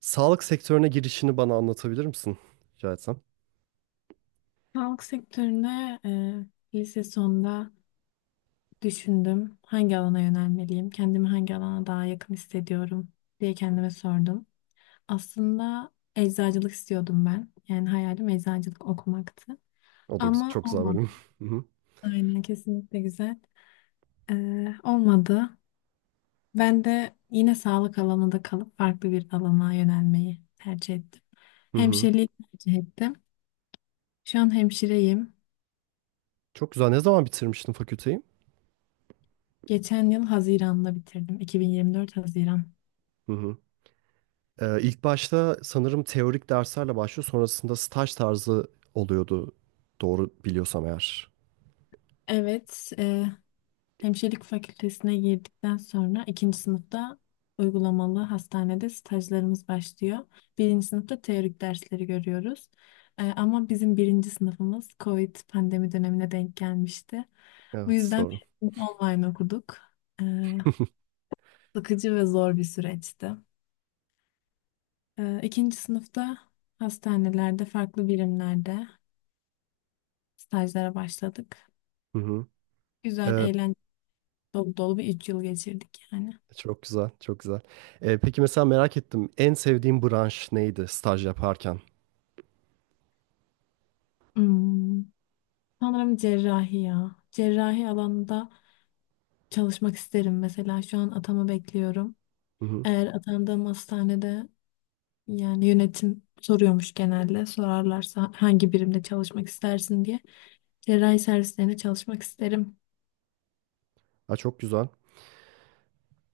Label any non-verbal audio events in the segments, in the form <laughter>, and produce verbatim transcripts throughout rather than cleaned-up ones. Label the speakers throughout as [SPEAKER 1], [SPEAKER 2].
[SPEAKER 1] Sağlık sektörüne girişini bana anlatabilir misin? Rica etsem.
[SPEAKER 2] Sağlık sektörüne e, lise sonunda düşündüm. Hangi alana yönelmeliyim? Kendimi hangi alana daha yakın hissediyorum diye kendime sordum. Aslında eczacılık istiyordum ben. Yani hayalim eczacılık okumaktı.
[SPEAKER 1] O da güz-
[SPEAKER 2] Ama
[SPEAKER 1] çok güzel
[SPEAKER 2] olmadı.
[SPEAKER 1] bölüm. <laughs> Hı hı.
[SPEAKER 2] Aynen kesinlikle güzel. E, olmadı. Ben de yine sağlık alanında kalıp farklı bir alana yönelmeyi tercih ettim.
[SPEAKER 1] Hı hı.
[SPEAKER 2] Hemşireliği tercih ettim. Şu an hemşireyim.
[SPEAKER 1] Çok güzel. Ne zaman bitirmiştin fakülteyi?
[SPEAKER 2] Geçen yıl Haziran'da bitirdim. iki bin yirmi dört Haziran.
[SPEAKER 1] Hı hı. Ee, ilk başta sanırım teorik derslerle başlıyor. Sonrasında staj tarzı oluyordu. Doğru biliyorsam eğer.
[SPEAKER 2] Evet, e, hemşirelik fakültesine girdikten sonra ikinci sınıfta uygulamalı hastanede stajlarımız başlıyor. Birinci sınıfta teorik dersleri görüyoruz. E, ama bizim birinci sınıfımız COVID pandemi dönemine denk gelmişti. Bu
[SPEAKER 1] Evet,
[SPEAKER 2] yüzden
[SPEAKER 1] doğru.
[SPEAKER 2] biz online okuduk. E,
[SPEAKER 1] <laughs>
[SPEAKER 2] Sıkıcı ve zor bir süreçti. E, ikinci sınıfta hastanelerde, farklı birimlerde stajlara başladık.
[SPEAKER 1] Hı hı.
[SPEAKER 2] Güzel,
[SPEAKER 1] Ee,
[SPEAKER 2] eğlenceli, dolu dolu bir üç yıl geçirdik yani.
[SPEAKER 1] Çok güzel, çok güzel. Ee, peki, mesela merak ettim. En sevdiğin branş neydi staj yaparken?
[SPEAKER 2] Hmm. Sanırım cerrahi ya. Cerrahi alanında çalışmak isterim mesela. Şu an atama bekliyorum.
[SPEAKER 1] Hı hı.
[SPEAKER 2] Eğer atandığım hastanede yani yönetim soruyormuş genelde. Sorarlarsa hangi birimde çalışmak istersin diye. Cerrahi servislerine çalışmak isterim.
[SPEAKER 1] Ha, çok güzel.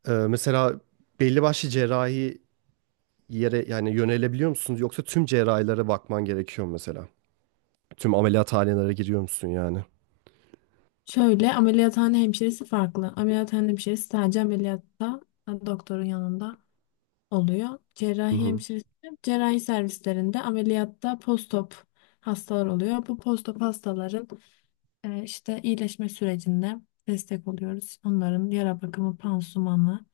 [SPEAKER 1] Ee, mesela belli başlı cerrahi yere yani yönelebiliyor musunuz, yoksa tüm cerrahilere bakman gerekiyor mu mesela? Tüm ameliyathanelere giriyor musun yani?
[SPEAKER 2] Şöyle ameliyathane hemşiresi farklı. Ameliyathane hemşiresi sadece ameliyatta doktorun yanında oluyor.
[SPEAKER 1] Hı
[SPEAKER 2] Cerrahi
[SPEAKER 1] hı.
[SPEAKER 2] hemşiresi, cerrahi servislerinde ameliyatta postop hastalar oluyor. Bu postop hastaların e, işte iyileşme sürecinde destek oluyoruz. Onların yara bakımı, pansumanı,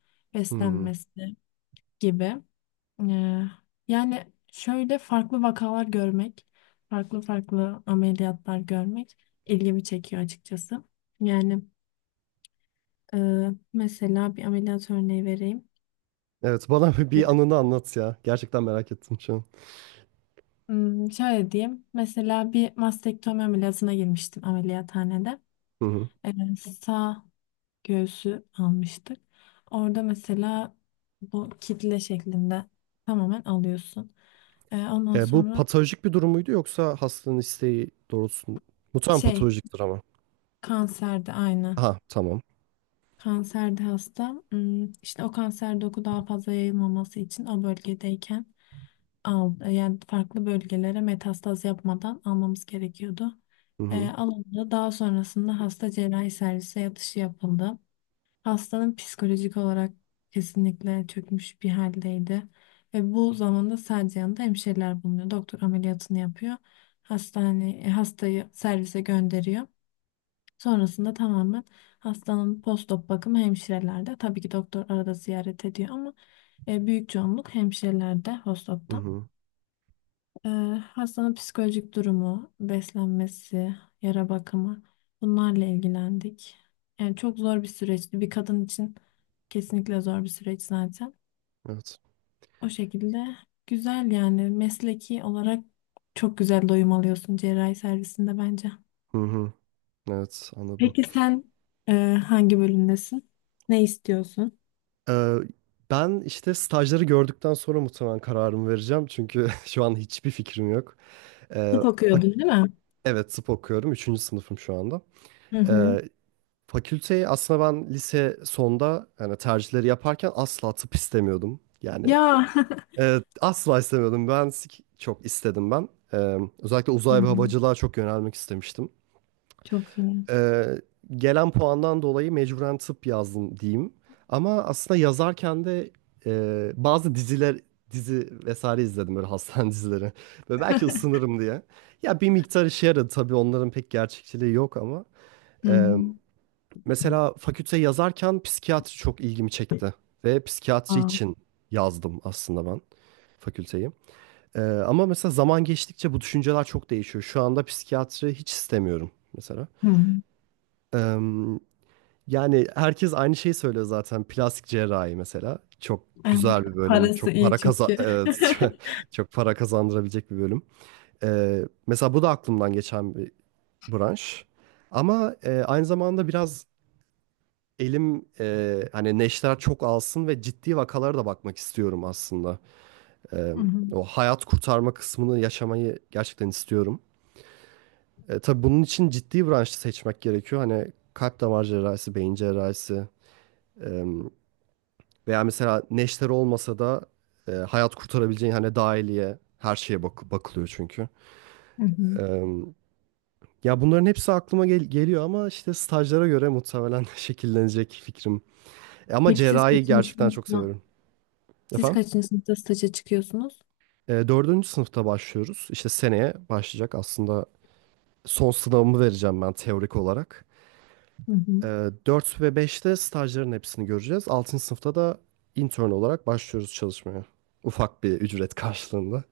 [SPEAKER 1] Hı.
[SPEAKER 2] beslenmesi gibi. E, Yani şöyle farklı vakalar görmek, farklı farklı ameliyatlar görmek ilgimi çekiyor açıkçası. Yani e, mesela bir ameliyat örneği vereyim.
[SPEAKER 1] Evet, bana <laughs> bir anını anlat ya. Gerçekten merak ettim şu an.
[SPEAKER 2] Hmm, şöyle diyeyim. Mesela bir mastektomi ameliyatına girmiştim ameliyathanede.
[SPEAKER 1] Hı hı.
[SPEAKER 2] Ee, Sağ göğsü almıştık. Orada mesela bu kitle şeklinde tamamen alıyorsun. Ee, ondan
[SPEAKER 1] E, bu
[SPEAKER 2] sonra
[SPEAKER 1] patolojik bir durum muydu, yoksa hastanın isteği doğrultusunda? Muhtemelen
[SPEAKER 2] şey
[SPEAKER 1] patolojiktir ama.
[SPEAKER 2] kanserde aynı.
[SPEAKER 1] Aha, tamam.
[SPEAKER 2] Kanserde hasta. Hmm, işte o kanser doku daha fazla yayılmaması için o bölgedeyken al, e, yani farklı bölgelere metastaz yapmadan almamız gerekiyordu.
[SPEAKER 1] Hı
[SPEAKER 2] E,
[SPEAKER 1] hı.
[SPEAKER 2] alındı. Daha sonrasında hasta cerrahi servise yatışı yapıldı. Hastanın psikolojik olarak kesinlikle çökmüş bir haldeydi. Ve bu zamanda sadece yanında hemşireler bulunuyor. Doktor ameliyatını yapıyor. Hastane, e, hastayı servise gönderiyor. Sonrasında tamamen hastanın postop bakımı hemşirelerde. Tabii ki doktor arada ziyaret ediyor ama e, büyük çoğunluk hemşirelerde
[SPEAKER 1] Hı
[SPEAKER 2] postopta.
[SPEAKER 1] hı.
[SPEAKER 2] E, Hastanın psikolojik durumu, beslenmesi, yara bakımı bunlarla ilgilendik. Yani çok zor bir süreçti. Bir kadın için kesinlikle zor bir süreç zaten.
[SPEAKER 1] Evet.
[SPEAKER 2] O şekilde güzel yani mesleki olarak çok güzel doyum alıyorsun cerrahi servisinde bence.
[SPEAKER 1] Hı hı. Evet, anladım.
[SPEAKER 2] Peki sen e, hangi bölümdesin? Ne istiyorsun?
[SPEAKER 1] Ee, Ben işte stajları gördükten sonra muhtemelen kararımı vereceğim. Çünkü <laughs> şu an hiçbir fikrim yok. Ee,
[SPEAKER 2] Tıp okuyordun
[SPEAKER 1] fak-
[SPEAKER 2] değil mi?
[SPEAKER 1] evet tıp okuyorum. Üçüncü sınıfım şu anda.
[SPEAKER 2] Hı hı.
[SPEAKER 1] Ee, Fakülteyi aslında ben lise sonda, yani tercihleri yaparken asla tıp istemiyordum. Yani
[SPEAKER 2] Ya. <laughs>
[SPEAKER 1] evet, asla istemiyordum. Mühendislik çok istedim ben. Ee, özellikle
[SPEAKER 2] Hı
[SPEAKER 1] uzay ve
[SPEAKER 2] hı.
[SPEAKER 1] havacılığa çok yönelmek istemiştim.
[SPEAKER 2] Çok iyi.
[SPEAKER 1] Ee, Gelen puandan dolayı mecburen tıp yazdım diyeyim. Ama aslında yazarken de e, bazı diziler dizi vesaire izledim, böyle hastane <laughs> dizileri. Ve belki ısınırım diye. Ya bir miktar işe yaradı tabii, onların pek gerçekçiliği yok ama.
[SPEAKER 2] Hı
[SPEAKER 1] e,
[SPEAKER 2] hı.
[SPEAKER 1] Mesela fakülte yazarken psikiyatri çok ilgimi çekti. Ve psikiyatri
[SPEAKER 2] Aa,
[SPEAKER 1] için yazdım aslında ben fakülteyi. E, ama mesela zaman geçtikçe bu düşünceler çok değişiyor. Şu anda psikiyatri hiç istemiyorum mesela.
[SPEAKER 2] hı hı.
[SPEAKER 1] Eee, Yani herkes aynı şeyi söylüyor zaten. Plastik cerrahi mesela. Çok
[SPEAKER 2] Evet.
[SPEAKER 1] güzel bir bölüm.
[SPEAKER 2] Parası
[SPEAKER 1] Çok
[SPEAKER 2] iyi
[SPEAKER 1] para kaza
[SPEAKER 2] çünkü.
[SPEAKER 1] <laughs> e,
[SPEAKER 2] <laughs>
[SPEAKER 1] çok para kazandırabilecek bir bölüm. E, mesela bu da aklımdan geçen bir branş. Ama e, aynı zamanda biraz elim e, hani neşter çok alsın ve ciddi vakalara da bakmak istiyorum aslında. E,
[SPEAKER 2] Hı hı.
[SPEAKER 1] O hayat kurtarma kısmını yaşamayı gerçekten istiyorum. E, tabii bunun için ciddi branşı seçmek gerekiyor. Hani kalp damar cerrahisi, beyin cerrahisi. Veya mesela neşter olmasa da e, hayat kurtarabileceğin, hani dahiliye, her şeye bak bakılıyor çünkü.
[SPEAKER 2] Hı hı.
[SPEAKER 1] E, Ya bunların hepsi aklıma gel- geliyor ama işte stajlara göre muhtemelen <laughs> şekillenecek fikrim. E, ama
[SPEAKER 2] Peki siz
[SPEAKER 1] cerrahi
[SPEAKER 2] kaçıncı
[SPEAKER 1] gerçekten çok
[SPEAKER 2] sınıfta,
[SPEAKER 1] seviyorum.
[SPEAKER 2] siz
[SPEAKER 1] Efendim?
[SPEAKER 2] kaçıncı sınıfta staja çıkıyorsunuz?
[SPEAKER 1] E, dördüncü sınıfta başlıyoruz. İşte seneye başlayacak aslında, son sınavımı vereceğim ben teorik olarak.
[SPEAKER 2] Hı hı.
[SPEAKER 1] E, dört ve beşte stajların hepsini göreceğiz. Altıncı sınıfta da intern olarak başlıyoruz çalışmaya. Ufak bir ücret karşılığında.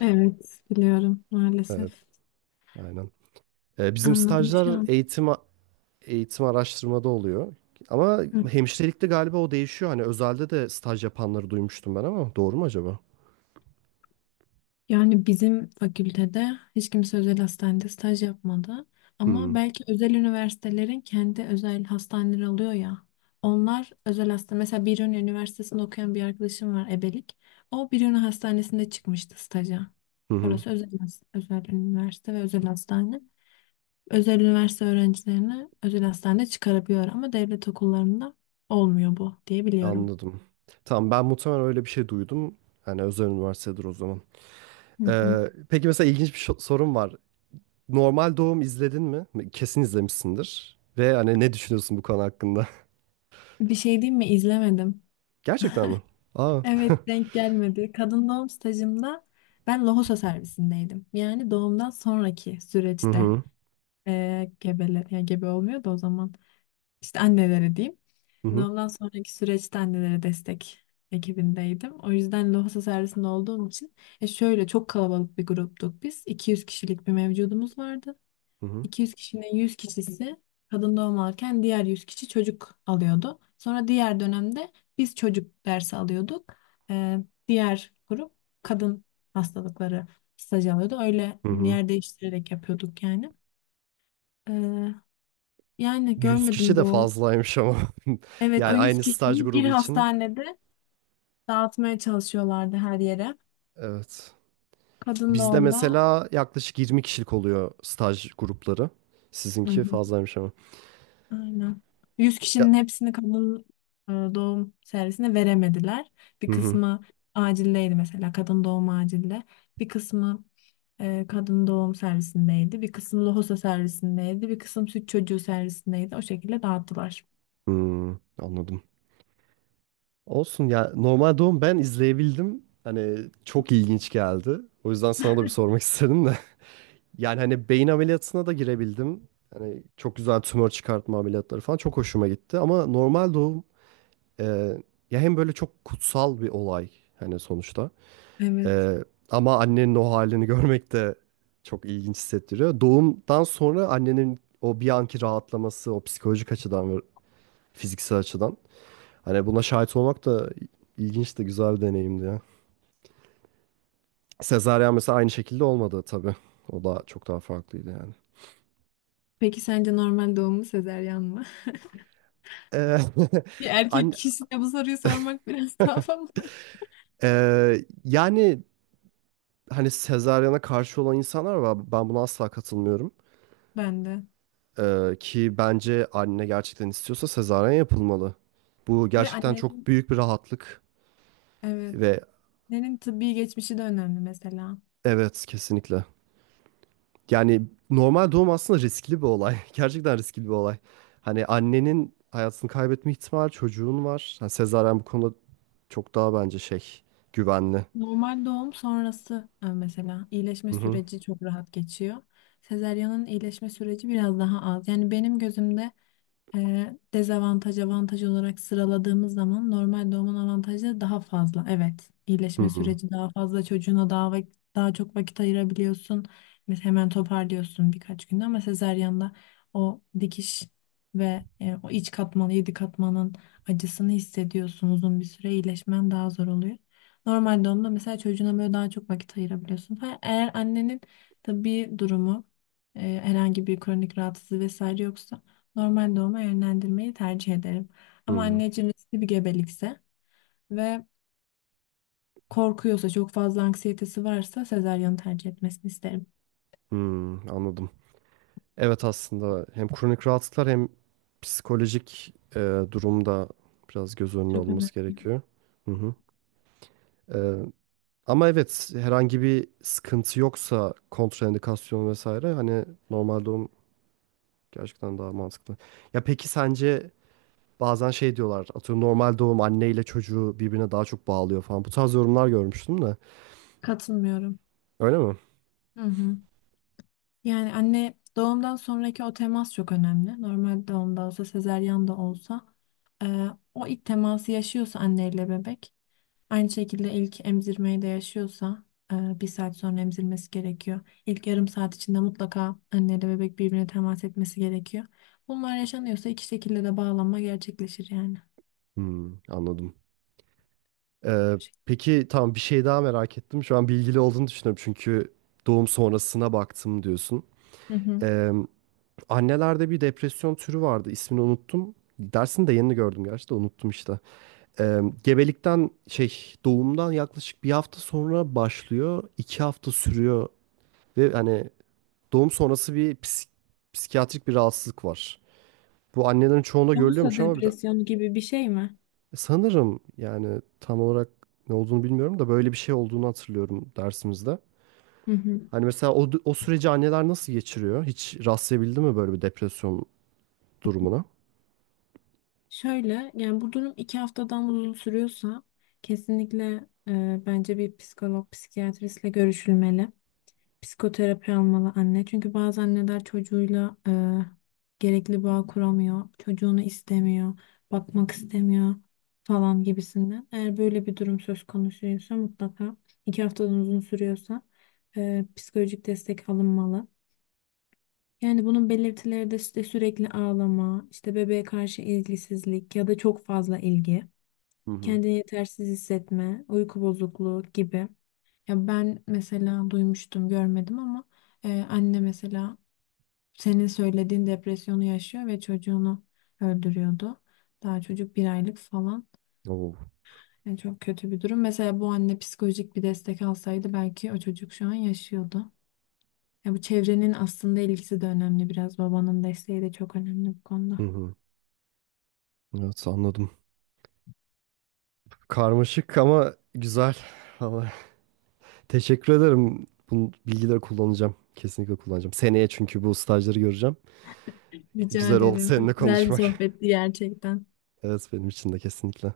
[SPEAKER 2] Evet, biliyorum
[SPEAKER 1] Evet,
[SPEAKER 2] maalesef.
[SPEAKER 1] aynen. Ee, bizim
[SPEAKER 2] Anladım şu
[SPEAKER 1] stajlar
[SPEAKER 2] an.
[SPEAKER 1] eğitim eğitim araştırmada oluyor. Ama hemşirelikte galiba o değişiyor. Hani özelde de staj yapanları duymuştum ben, ama doğru mu acaba?
[SPEAKER 2] Yani bizim fakültede hiç kimse özel hastanede staj yapmadı. Ama
[SPEAKER 1] Hmm.
[SPEAKER 2] belki özel üniversitelerin kendi özel hastaneleri oluyor ya. Onlar özel hasta. Mesela Biruni Üniversitesi'nde okuyan bir arkadaşım var ebelik. O Biruni Hastanesi'nde çıkmıştı staja.
[SPEAKER 1] Hı hı.
[SPEAKER 2] Orası özel, has- özel üniversite ve özel hastane. Özel üniversite öğrencilerini özel hastane çıkarabiliyor ama devlet okullarında olmuyor bu diye biliyorum.
[SPEAKER 1] Anladım. Tamam, ben muhtemelen öyle bir şey duydum. Hani özel üniversitedir o zaman.
[SPEAKER 2] Hı hı.
[SPEAKER 1] Ee, peki, mesela ilginç bir şo- sorum var. Normal doğum izledin mi? Kesin izlemişsindir. Ve hani ne düşünüyorsun bu konu hakkında?
[SPEAKER 2] Bir şey diyeyim mi? İzlemedim.
[SPEAKER 1] <laughs> Gerçekten mi? Aa. <laughs>
[SPEAKER 2] Evet denk gelmedi. Kadın doğum stajımda ben lohusa servisindeydim. Yani doğumdan sonraki
[SPEAKER 1] Hı
[SPEAKER 2] süreçte
[SPEAKER 1] hı.
[SPEAKER 2] eee gebeler yani gebe olmuyor da o zaman işte annelere diyeyim.
[SPEAKER 1] Hı hı.
[SPEAKER 2] Doğumdan sonraki süreçte annelere destek ekibindeydim. O yüzden lohusa servisinde olduğum için e şöyle çok kalabalık bir gruptuk biz. iki yüz kişilik bir mevcudumuz vardı.
[SPEAKER 1] Hı hı.
[SPEAKER 2] iki yüz kişinin yüz kişisi kadın doğum alırken diğer yüz kişi çocuk alıyordu. Sonra diğer dönemde biz çocuk dersi alıyorduk. Ee, Diğer grup kadın hastalıkları stajı alıyordu. Öyle
[SPEAKER 1] Hı hı.
[SPEAKER 2] yer değiştirerek yapıyorduk yani. Ee, Yani
[SPEAKER 1] Yüz kişi
[SPEAKER 2] görmedim
[SPEAKER 1] de
[SPEAKER 2] doğum.
[SPEAKER 1] fazlaymış ama. <laughs>
[SPEAKER 2] Evet o
[SPEAKER 1] Yani
[SPEAKER 2] yüz
[SPEAKER 1] aynı staj
[SPEAKER 2] kişiyi bir
[SPEAKER 1] grubu için.
[SPEAKER 2] hastanede dağıtmaya çalışıyorlardı her yere.
[SPEAKER 1] Evet.
[SPEAKER 2] Kadın
[SPEAKER 1] Bizde
[SPEAKER 2] doğumda
[SPEAKER 1] mesela yaklaşık yirmi kişilik oluyor staj grupları.
[SPEAKER 2] hı
[SPEAKER 1] Sizinki
[SPEAKER 2] hı.
[SPEAKER 1] fazlaymış ama.
[SPEAKER 2] Aynen. Yüz
[SPEAKER 1] Ya.
[SPEAKER 2] kişinin hepsini kadın e, doğum servisine veremediler. Bir
[SPEAKER 1] Hı hı.
[SPEAKER 2] kısmı acildeydi mesela kadın doğum acilde. Bir kısmı e, kadın doğum servisindeydi. Bir kısmı lohusa servisindeydi. Bir kısım süt çocuğu servisindeydi. O şekilde dağıttılar.
[SPEAKER 1] Hmm, anladım. Olsun ya. Normal doğum ben izleyebildim. Hani çok ilginç geldi. O yüzden sana da bir sormak istedim de. <laughs> Yani hani beyin ameliyatına da girebildim. Hani çok güzel tümör çıkartma ameliyatları falan çok hoşuma gitti. Ama normal doğum e, ya hem böyle çok kutsal bir olay, hani sonuçta.
[SPEAKER 2] Evet.
[SPEAKER 1] Ee, Ama annenin o halini görmek de çok ilginç hissettiriyor. Doğumdan sonra annenin o bir anki rahatlaması, o psikolojik açıdan ve fiziksel açıdan. Hani buna şahit olmak da ilginç de güzel bir deneyimdi ya. Sezaryen mesela aynı şekilde olmadı tabii. O da çok daha farklıydı yani.
[SPEAKER 2] Peki sence normal doğum mu sezeryan mı?
[SPEAKER 1] Ee,
[SPEAKER 2] <laughs> Bir
[SPEAKER 1] <laughs>
[SPEAKER 2] erkek
[SPEAKER 1] an-
[SPEAKER 2] kişisine bu soruyu sormak biraz <laughs> daha fazla.
[SPEAKER 1] ee, yani hani sezaryene karşı olan insanlar var. Ben buna asla katılmıyorum.
[SPEAKER 2] Ben de.
[SPEAKER 1] Ee, ki bence anne gerçekten istiyorsa sezaryen yapılmalı. Bu
[SPEAKER 2] Ve
[SPEAKER 1] gerçekten çok
[SPEAKER 2] annenin
[SPEAKER 1] büyük bir rahatlık
[SPEAKER 2] evet.
[SPEAKER 1] ve
[SPEAKER 2] Annenin tıbbi geçmişi de önemli mesela.
[SPEAKER 1] evet, kesinlikle. Yani normal doğum aslında riskli bir olay. <laughs> Gerçekten riskli bir olay. Hani annenin hayatını kaybetme ihtimali, çocuğun var. Yani sezaryen bu konuda çok daha bence şey, güvenli.
[SPEAKER 2] Normal doğum sonrası e, mesela iyileşme
[SPEAKER 1] Hı hı.
[SPEAKER 2] süreci çok rahat geçiyor. Sezaryanın iyileşme süreci biraz daha az. Yani benim gözümde e, dezavantaj avantaj olarak sıraladığımız zaman normal doğumun avantajları daha fazla. Evet,
[SPEAKER 1] Hı
[SPEAKER 2] iyileşme
[SPEAKER 1] hı.
[SPEAKER 2] süreci daha fazla çocuğuna daha vak- daha çok vakit ayırabiliyorsun. Mesela hemen toparlıyorsun birkaç günde ama sezaryanda o dikiş ve e, o iç katmanı, yedi katmanın acısını hissediyorsun. Uzun bir süre iyileşmen daha zor oluyor. Normal doğumda mesela çocuğuna böyle daha çok vakit ayırabiliyorsun. Ha, eğer annenin tabii durumu e, herhangi bir kronik rahatsızlığı vesaire yoksa normal doğuma yönlendirmeyi tercih ederim.
[SPEAKER 1] Hı
[SPEAKER 2] Ama
[SPEAKER 1] hı.
[SPEAKER 2] anneciğim riskli bir gebelikse ve korkuyorsa, çok fazla anksiyetesi varsa sezaryonu tercih etmesini isterim.
[SPEAKER 1] Hı, anladım. Evet, aslında hem kronik rahatsızlıklar hem psikolojik e, durumda biraz göz önüne
[SPEAKER 2] Çok önemli.
[SPEAKER 1] alınması gerekiyor. Hı hı. Ee, Ama evet, herhangi bir sıkıntı yoksa, kontraindikasyon vesaire, hani normal doğum gerçekten daha mantıklı. Ya peki sence, bazen şey diyorlar, atıyorum normal doğum anne ile çocuğu birbirine daha çok bağlıyor falan, bu tarz yorumlar görmüştüm de,
[SPEAKER 2] Katılmıyorum.
[SPEAKER 1] öyle mi?
[SPEAKER 2] Hı hı. Yani anne doğumdan sonraki o temas çok önemli. Normal doğumda olsa, sezaryen de olsa e, o ilk teması yaşıyorsa anneyle bebek aynı şekilde ilk emzirmeyi de yaşıyorsa e, bir saat sonra emzirmesi gerekiyor. İlk yarım saat içinde mutlaka anne ile bebek birbirine temas etmesi gerekiyor. Bunlar yaşanıyorsa iki şekilde de bağlanma gerçekleşir yani.
[SPEAKER 1] Hmm, anladım. Ee, peki tamam, bir şey daha merak ettim şu an, bilgili olduğunu düşünüyorum çünkü doğum sonrasına baktım diyorsun.
[SPEAKER 2] Hı hı.
[SPEAKER 1] Ee, Annelerde bir depresyon türü vardı, ismini unuttum. Dersini de yeni gördüm gerçi de unuttum işte. Ee, gebelikten şey Doğumdan yaklaşık bir hafta sonra başlıyor. İki hafta sürüyor ve hani doğum sonrası bir psik- psikiyatrik bir rahatsızlık var. Bu annelerin çoğunda
[SPEAKER 2] Yoksa
[SPEAKER 1] görülüyormuş, ama biraz,
[SPEAKER 2] depresyon gibi bir şey mi?
[SPEAKER 1] sanırım, yani tam olarak ne olduğunu bilmiyorum da böyle bir şey olduğunu hatırlıyorum dersimizde.
[SPEAKER 2] Hı hı.
[SPEAKER 1] Hani mesela o, o süreci anneler nasıl geçiriyor? Hiç rastlayabildi mi böyle bir depresyon durumuna?
[SPEAKER 2] Şöyle yani bu durum iki haftadan uzun sürüyorsa kesinlikle e, bence bir psikolog, psikiyatristle görüşülmeli. Psikoterapi almalı anne. Çünkü bazı anneler çocuğuyla e, gerekli bağ kuramıyor. Çocuğunu istemiyor, bakmak istemiyor falan gibisinden. Eğer böyle bir durum söz konusuysa mutlaka iki haftadan uzun sürüyorsa e, psikolojik destek alınmalı. Yani bunun belirtileri de işte sürekli ağlama, işte bebeğe karşı ilgisizlik ya da çok fazla ilgi
[SPEAKER 1] Hı hı.
[SPEAKER 2] kendini yetersiz hissetme, uyku bozukluğu gibi. Ya ben mesela duymuştum, görmedim ama e, anne mesela senin söylediğin depresyonu yaşıyor ve çocuğunu öldürüyordu. Daha çocuk bir aylık falan.
[SPEAKER 1] Oo.
[SPEAKER 2] Yani çok kötü bir durum. Mesela bu anne psikolojik bir destek alsaydı belki o çocuk şu an yaşıyordu. Ya bu çevrenin aslında ilgisi de önemli biraz. Babanın desteği de çok önemli bu
[SPEAKER 1] Hı
[SPEAKER 2] konuda.
[SPEAKER 1] hı. Evet, anladım. Karmaşık ama güzel. <laughs> Teşekkür ederim. Bu bilgileri kullanacağım. Kesinlikle kullanacağım. Seneye, çünkü bu stajları göreceğim.
[SPEAKER 2] Rica
[SPEAKER 1] Güzel oldu
[SPEAKER 2] ederim.
[SPEAKER 1] seninle
[SPEAKER 2] Çok güzel bir
[SPEAKER 1] konuşmak. <laughs>
[SPEAKER 2] sohbetti gerçekten.
[SPEAKER 1] Evet, benim için de kesinlikle.